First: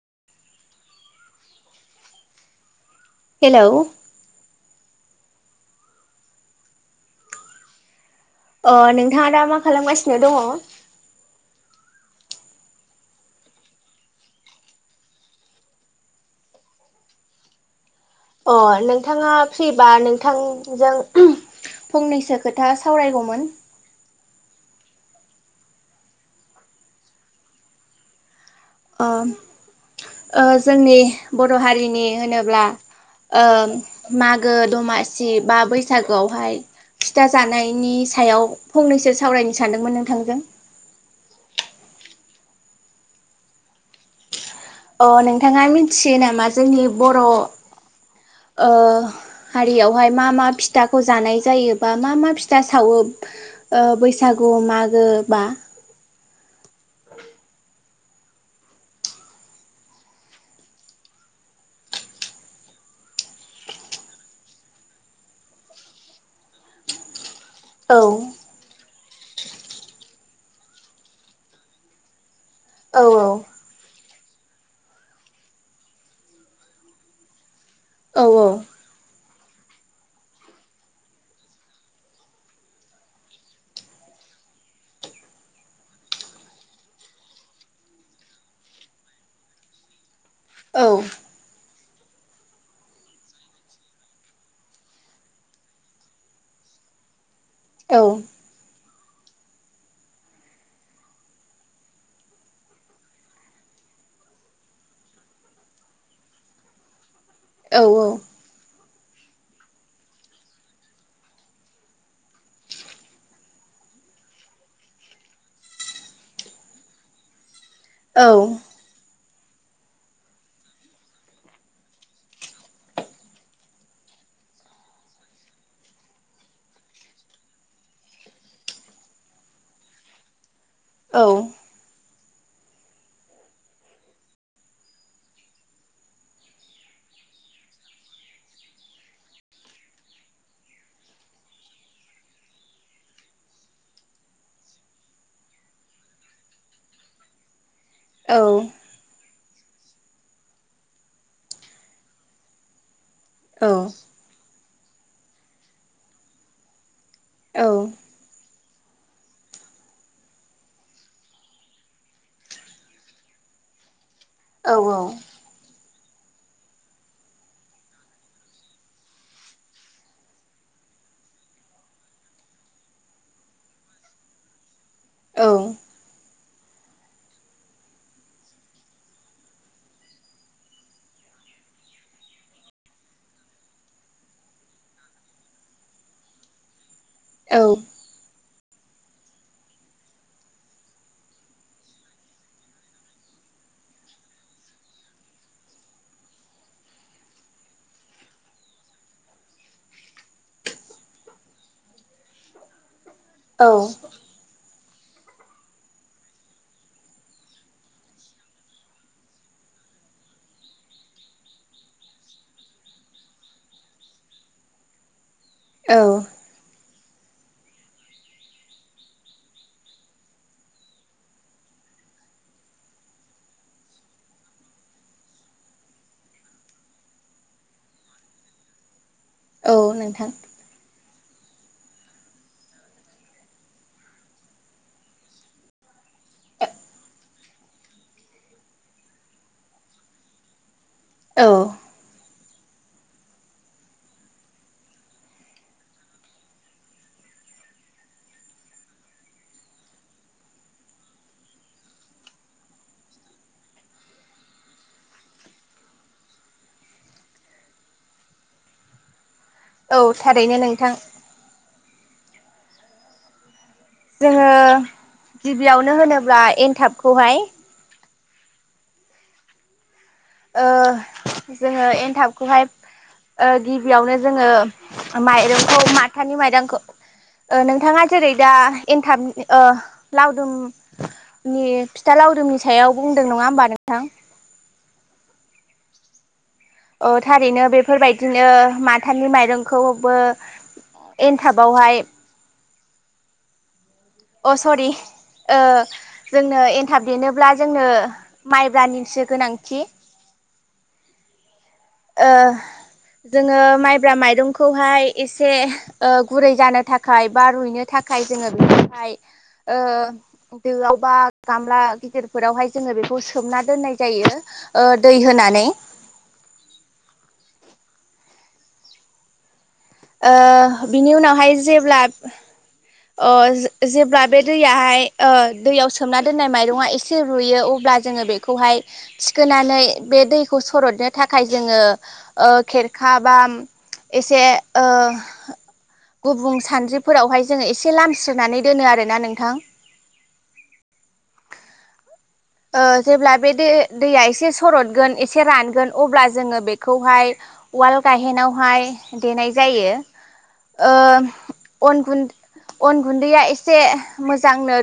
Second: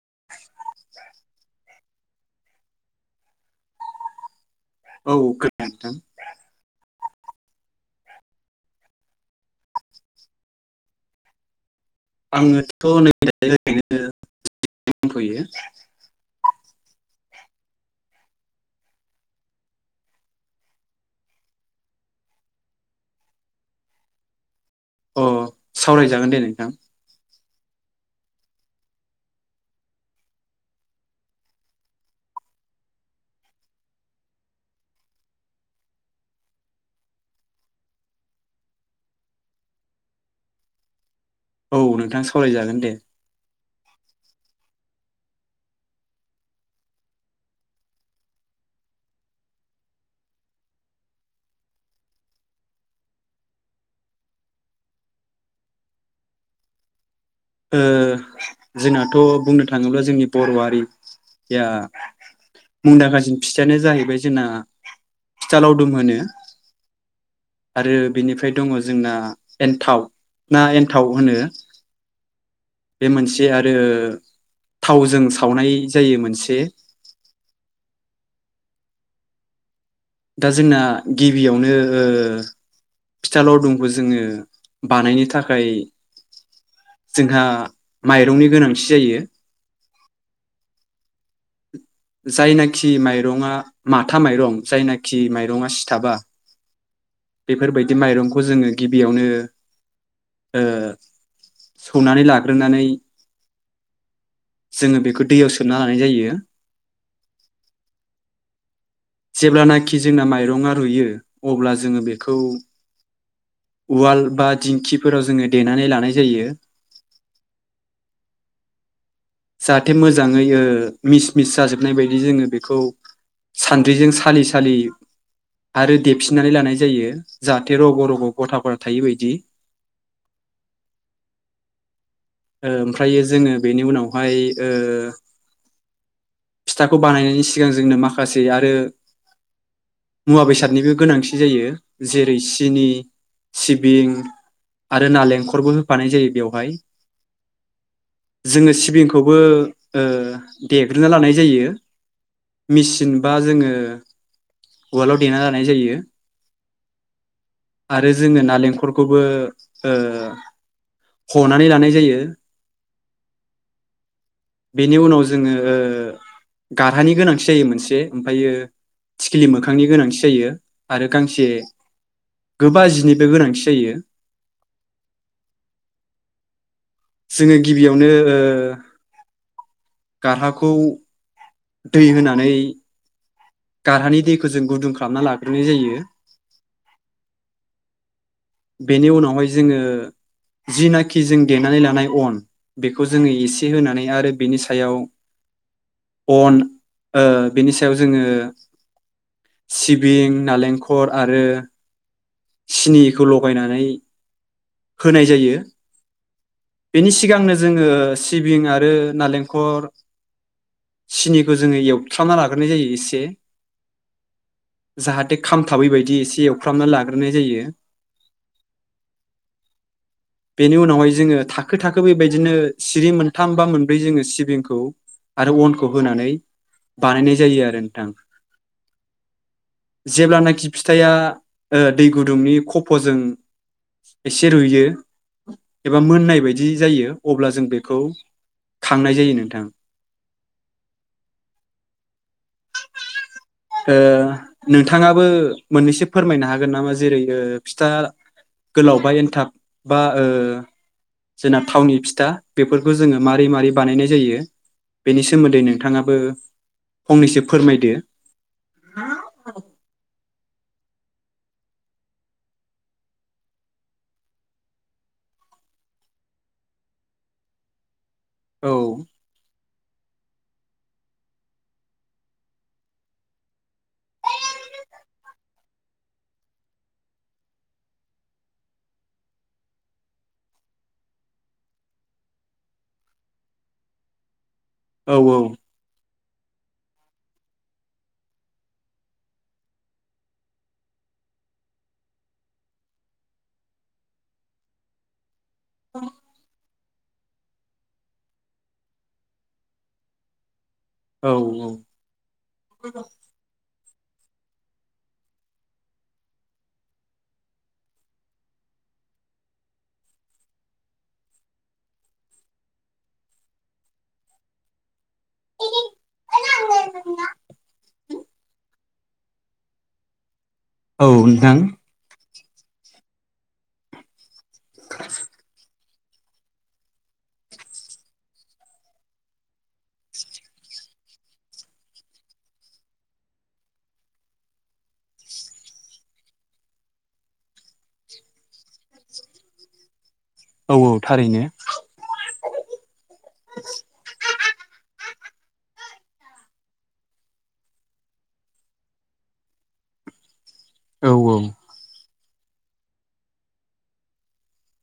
[inaudible] Hello औ [inaudible] नोंथाङा दा मा खालामगासिनो दङ? आङोथ' नै दनोफैयो [unintelligible] अ नोंथाङा फ्रिबा नोंथांजों फंनैसो खोथा सावरायगौमोन अ सावरायजागोन दे नोंथां ओम अ जोंनि बर' हारिनि होनोब्ला अ मागो दमासि बा बैसागुआवहाय फिथा जानायनि सायाव फंनैसो सावरायनो सानदोंमोन नोंथांजों औ नोंथां सावराय जागोन दे अ नोंथाङा मिथियो नामा जोंनि बर' अ हारियावहाय मा मा फिथाखौ जानाय जायो बा मा मा फिथा सावो अ बैसागु मागो बा? ओ जोंनाथ' बुंनो थाङोब्ला जोंनि बर'हारिया मुंदांखासिन फिथायानो जाहैबाय जोंना फिथा लावदुम होनो औ आरो बेनिफ्राय दङ जोंना एन्थाव ना एन्थाव होनो? औ औ रो थावजों सावनाय जायो मोनसे औ दा जोंना गिबियावनो फिथा लावदुमखौ जोङो बानायनो थाखाय जोंहा माइरंनि गोनांथि जायो जायनाखि माइरङा माथा माइरं जायनाखि माइरङा सिथाबा बेफोरबायदि माइरंखौ जोङो गिबियावनो ओ सौनानै लाग्रोनानै जोङो बेखौ दैयाव सोमना लानाय जायो। औ औ। जेब्लानाखि जोंना माइरङा रुयो अब्ला जोङो बेखौ उवाल बा दिंखिफोराव जोङो देनानै लानाय जायो। औ। जाहाथे मोजाङै मिस मिस जाजोबनाय बायदि जोङो बेखौ सान्द्रिजों सालि सालि आरो देफिननानै लानाय जायो जाहाथे रग' रग' गथाफोरा थायो बायदि। औ। ओमफ्रायो जोङो बेनि उनावहाय फिथाखौ बानायनायनि सिगां जोंनो माखासे आरो मुवा बेसादनिबो गोनांथि जायो जेरै सिनि सिबिं आरो नालेंखरबो होफानाय जायो बेवहाय। जों सिबिंखौ खौबो देग्रोना लानाय जायो मेसिन। बा जोंङो। उवालाव देना लानाय जायो। आरो जोङो नालेंखर। फोरखौबो ओ हनानै लानाय जायो। ओ बेनि उनाव जोङो गारहानि गोनांथि जायो मोनसे ओमफ्रायो थिखिलि मोखांनि गोनांथि जायो आरो गांसे गोब जिनिबो गोनांथि जायो। औ। जोङो गिबियावनो। गारहाखौ दै होनानै। गारहानि दैखौ जों गुदुं खालामना लाग्रोनाय जायो। औ। बेनि उनावहाय जोङो जिनाखि जों देनानै लानाय अन बेखौ जोङो एसे होनानै आरो बेनि सायाव अन ओ बेनि सायाव जोङो सिबिं नालेंखर आरो। स्नि बेखौ लगायनानै। होनाय जायो बेनि सिगांनो जोङो सिबिं आरो नारेंखल सिनिखौ जोङो एवफ्राना लाग्रोनाय जायो एसे जाहाथे। खामथाबै औ बायदि एसे एवफ्रामना लाग्रो ग्रोनाय जायो। बेनि उनावहाय जोङो थाखो थाखो बेबायदिनो सिरि मोनथाम बा मोनब्रै जोङो सिबिंखौ आरो अनखौ होनानै बानायनाय जायो आरो नोंथां। औ नोंथां जेब्लानाखि फिथाया। ओ दै गुदुंनि खफ'जों। एसे रुयो एबा मोननाय बायदि जायो अब्ला जों बेखौ खांनाय जायो नोंथां। औ। ओ नोंथाङाबो मोननैसो फोरमायनो हागोन नामा जेरै ओ फिथा। गोलाव बा एन्थाब बा ओ जोंना थावनि फिथा बेफोरखौ जोङो माबारै माबोरै बानायनाय जायो बेनि सोमोन्दै नोंथाङाबो फंनैसो फोरमायदो। औ थारैनो नोंथां। जोङो गिबियावनो होनोब्ला एनथाबखौहाय। औ। ओ जोङो एनथाबखौहाय ओ गिबियावनो जोङो माइरंखौ माथानि माइरंखौ नोंथाङा जेरै दा एनथाब ओ लावदुमनि फिथा लावदुमनि सायाव बुंदों नङा होमबा नोंथां। औ औ। थारैनो बेफोरबायदिनो माथानि माइरंखौबो एनथाबावहाय। अ सरि। ओ जोंनो ए नथाब देनोब्ला जोंनो माइब्रानिसो गोनांथि। औ औ ओ जोङो माइ ब्रा माइरंखौहाय एसे ओ गुरै जानो थाखाय बा रुइनो थाखाय जोङो बेखौहाय ओ दोआव बा गामला गिदिरफोरावहाय जोङो बेखौ सोमना दोननाय जायो ओ दै होनानै ओ औ बिनि उनावहाय नोंथां जेब्ला अ जे जेब्ला बे दैयाहाय ओ दैयाव सो सोमना दोननाय माइरङा एसे रुयो अब्ला जोङो बेखौहाय थिखोनानै बे दैखौ सरदनो थाखाय जोङो ओ खेरखा बा एसे ओ गुबुं सानद्रिफोरावहाय जोङो एसे लामस्रोनानै दोनो आरोना नोंथां औ औ थारैनो ओ जेब्ला बे दै दैया एसे स सरदगोन एसे रानगोन अब्ला जोङो बेखौहाय उवाल गायहेनावहाय देनाय जायो। औ ओम अन गुन्द अन गुन्दैया एसे मोजांनो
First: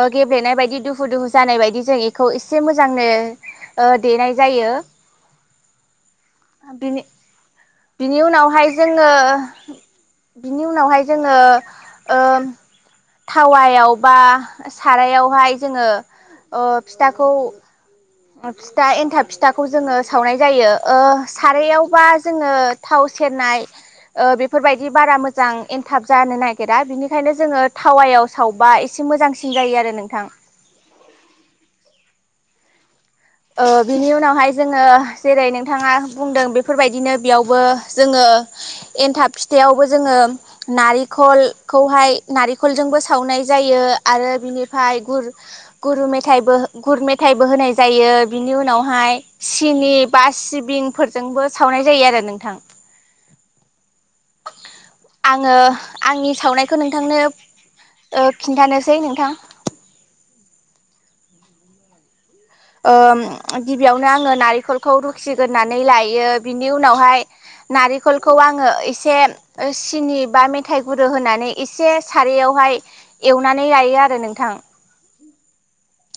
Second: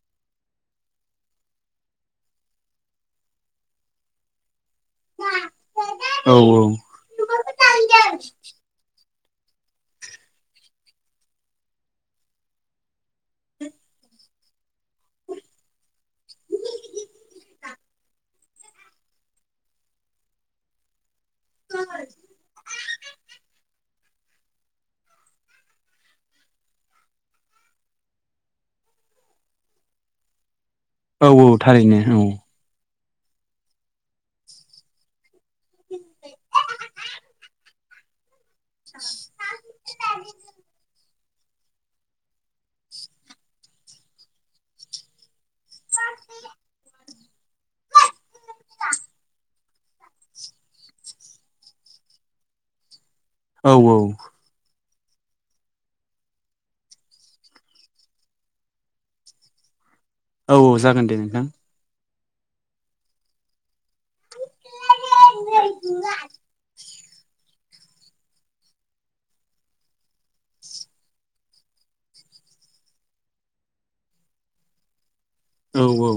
ओ गेब्लेनाय बायदि दुहु दुहु जानाय बायदि जों बेखौ एसे मोजांनो ओ देनाय जायो। औ बिनि बिनि उनावहाय जोङो बिनि उनावहाय जोङो ओ थावायाव बा सारायावहाय जोङो ओ फिथाखौ फिथा एन्थाब फिथाखौ जोङो सावनाय जायो ओ सारयावबा जोङो थाव सेरनाय ओ बेफोरबायदि बारा मोजां एनथाब जानो नागिरा बिनिखायनो जोङो थावायाव सावबा एसे मोजांसिन जायो आरो नोंथां। औ औ थारैनो औ। ओ बिनि उनावहाय जोङो जेरै नोंथाङा बुंदों बेफोरबायदिनो बेयावबो जोङो एनथाब फिथायावबो जोङो नारिख खलखौहाय नारेंखलजोंबो सावनाय जायो आरो बिनिफाय गुर गुर मेथाइबो गुर मेथाइबो होनाय जायो। बिनि उनावहाय सि सिनि बा सिबिंफोरजोंबो सावनाय जायो आरो नोंथां। औ औ। आङो आंनि सावनायखौ नोंथांनो ओ खिन्थानोसै नोंथां। औ औ जागोन दे नोंथां। ओम गिबियावनो आङो नारेंखलखौ रुखिगोरनानै लायो बिनि उनावहाय नारेंखलखौ आङो एसे सिनि बा मेथाइ गुरु होनानै एसे सारयावहाय एवनानै लायो आरो नोंथां। औ औ।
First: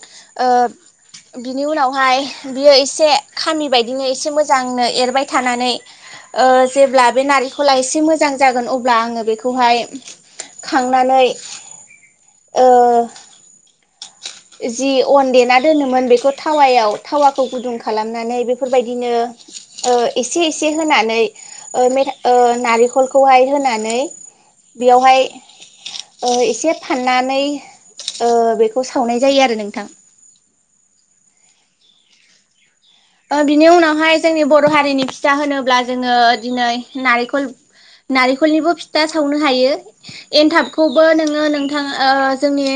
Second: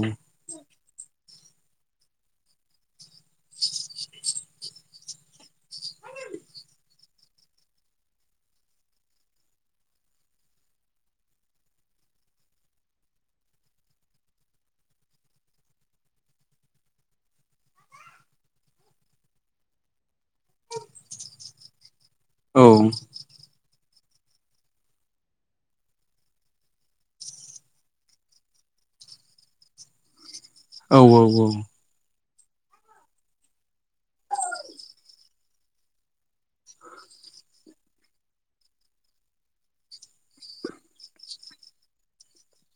बिनि उनावहाय बियो एसे खामि बायदिनो एसे मोजांनो एरबाय थानानै ओ जेब्ला बे नारिखला एसे मोजां जागोन अब्ला आङो बेखौहाय खांनानै ओ जि अन देना दोनोमोन बेखौ थावायाव थावाखौ गुदुं खालामनानै बेफोरबायदिनो ओ एसे एसे होनानै ओ मेथा ओ औ नारेखलखौहाय होनानै बेयावहाय ओ एसे फाननानै ओ बेखौ सावनाय जायो आरो नोंथां। औ औ औ। ओ बिनि उनावहाय जोंनि बर' हारिनि फिथा होनोब्ला जोङो दिनै नारेखल नारेखलनिबो फिथा सावनो हायो एनथाबखौबो नोङो नोंथां ओ जोंनि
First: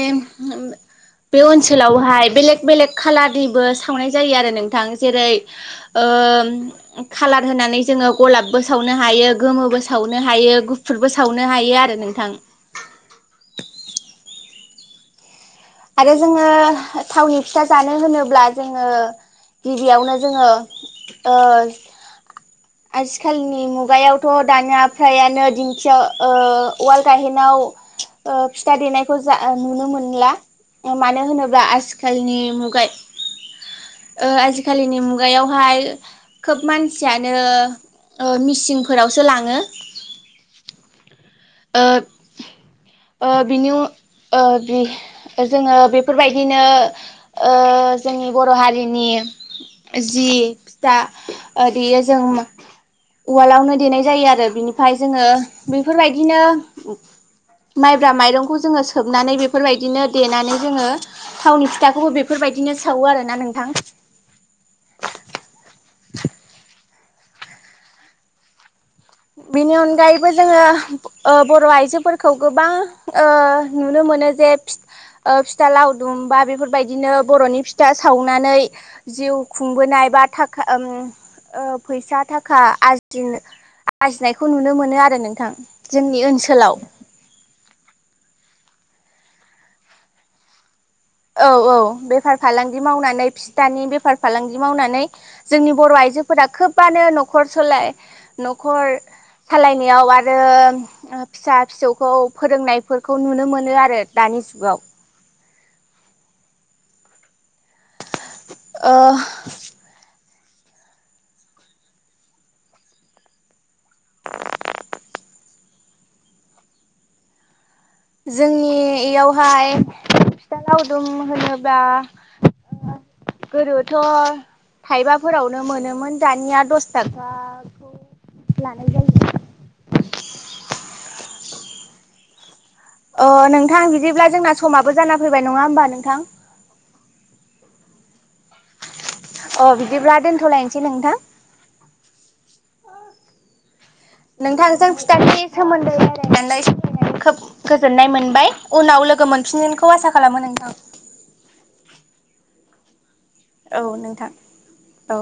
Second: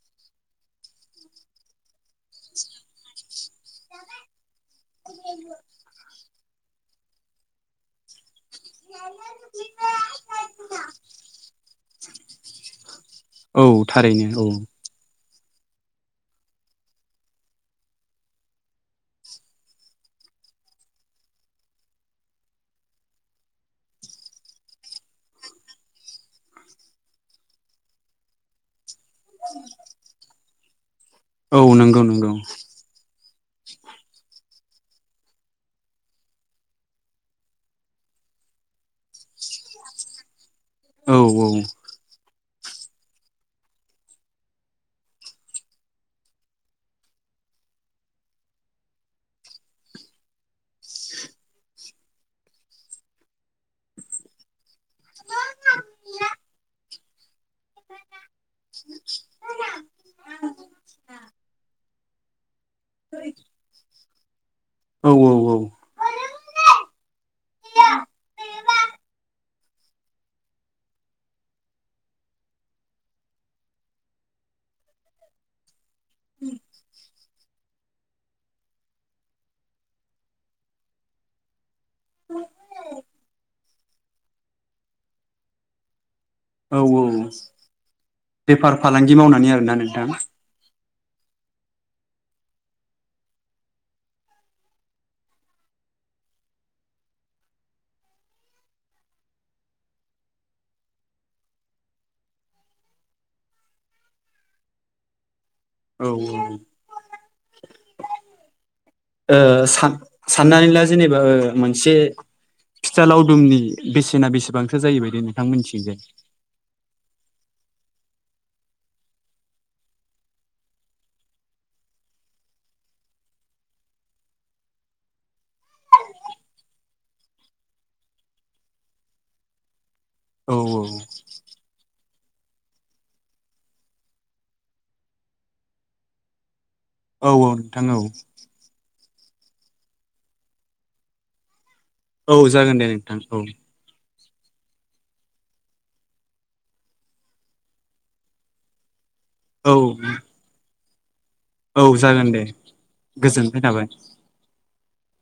बे ओनसोलावहाय बेलेग बेलेग खालारनिबो सावनाय जायो आरो नोंथां। जेरै ओ खालार होनानै जोङो गलाब बो सावनो हायो गोमोबो सावनो हायो गुफुरबो सावनो हायो आरो नोंथां। औ थारैनो औ आरो जोङो थावनि फिथा जानो होनोब्ला जोङो गिबियावनो जोङो ओ आजिखालनि मुगायावथ' दानिया फ्रायानो दिंखियाव ओ उवाल गायहेनाव ओ फिथा देनाय खौ जा नुनो मोनला। मानो औ होनोब्ला नंगौ नंगौ आजिखालनि मुगाय ओ आजिखालिनि मुगायावहाय खोब मानसियानो मिसिनफोरावसो लाङो। औ -औ। ओ ओ बिनि उ ओ बि जोङो बेफोरबायदिनो ओ जोंनि बर' हारिनि जि फिथा ओ देयो जों उवालआवनो देनाय जायो आरो बिनि ओमफाय जोङो बेफोरबाय माइब्रा माइरं खौ जोङो सोबनानै बेफोरबायदिनो देनानै जोङो थावनि फिथाखौबो बेफोरबाय बिदिनो सावो आरो ना नोंथां। औ औ औ। [inaudible] बिनि अनगायैबो जोङो ओ बर' आइजोफोरखौ गोबां ओ नुनो मोनो जे फिथ ओ फिथा लाव दुमबा बेफोरबायदिनो बर'नि फिथा सावनानै जिउ खुंबोनाय बा थाखाम ओब फैसा थाखा आदजिनो लाजिनायखौ नुनो मोनो आरो नोंथां जोंनि ओनसो औ औ। बेफार फालांगि मावनानै आरोना नोंथां। औ औ बेफार फालांगि मावनानै फिथानि बेफार फालांगि मावनानै जोंनि बर' आइजोफोरा खोबानो न'खर सोलाय न'खर सालायनायाव आरो फिसा फिसौखौ फोरोंनायफोरखौ नुनो मोनो आरो दानि जुगाव। औ औ। ओ सान साननानै ला जेनेबा ओ मोनसे फिथा लावदुमनि बेसेना बेसेबांथो जायोबायदि नोंथां मिथि जोंनि इयावहाय फिथा लावदुम होनोब्ला गोदोथ' थाइबाफोरावनो मोनोमोन दानिया दस थाखाखौ लानाय जायो। औ - औ। अ नोंथां बिदिब्ला जोंना समाबो जाना फैबाय नङा होमबा नोंथां। औ औ नोंथां औ अ बिदिब्ला दोनथ'लायनोसै नोंथां। औ जागोन दे नोंथां औ नोंथांजों फिथाइनि सोमोन्दै रायलायनानै सावरायनानै खोब गोजोननाय मोनबाय उनाव लोगो लोगो मोनफिनगोनखौ औ आसा खालामो नोंथां। औ जागोन दे गोजोन्नाय थाबाय औ नोंथां औ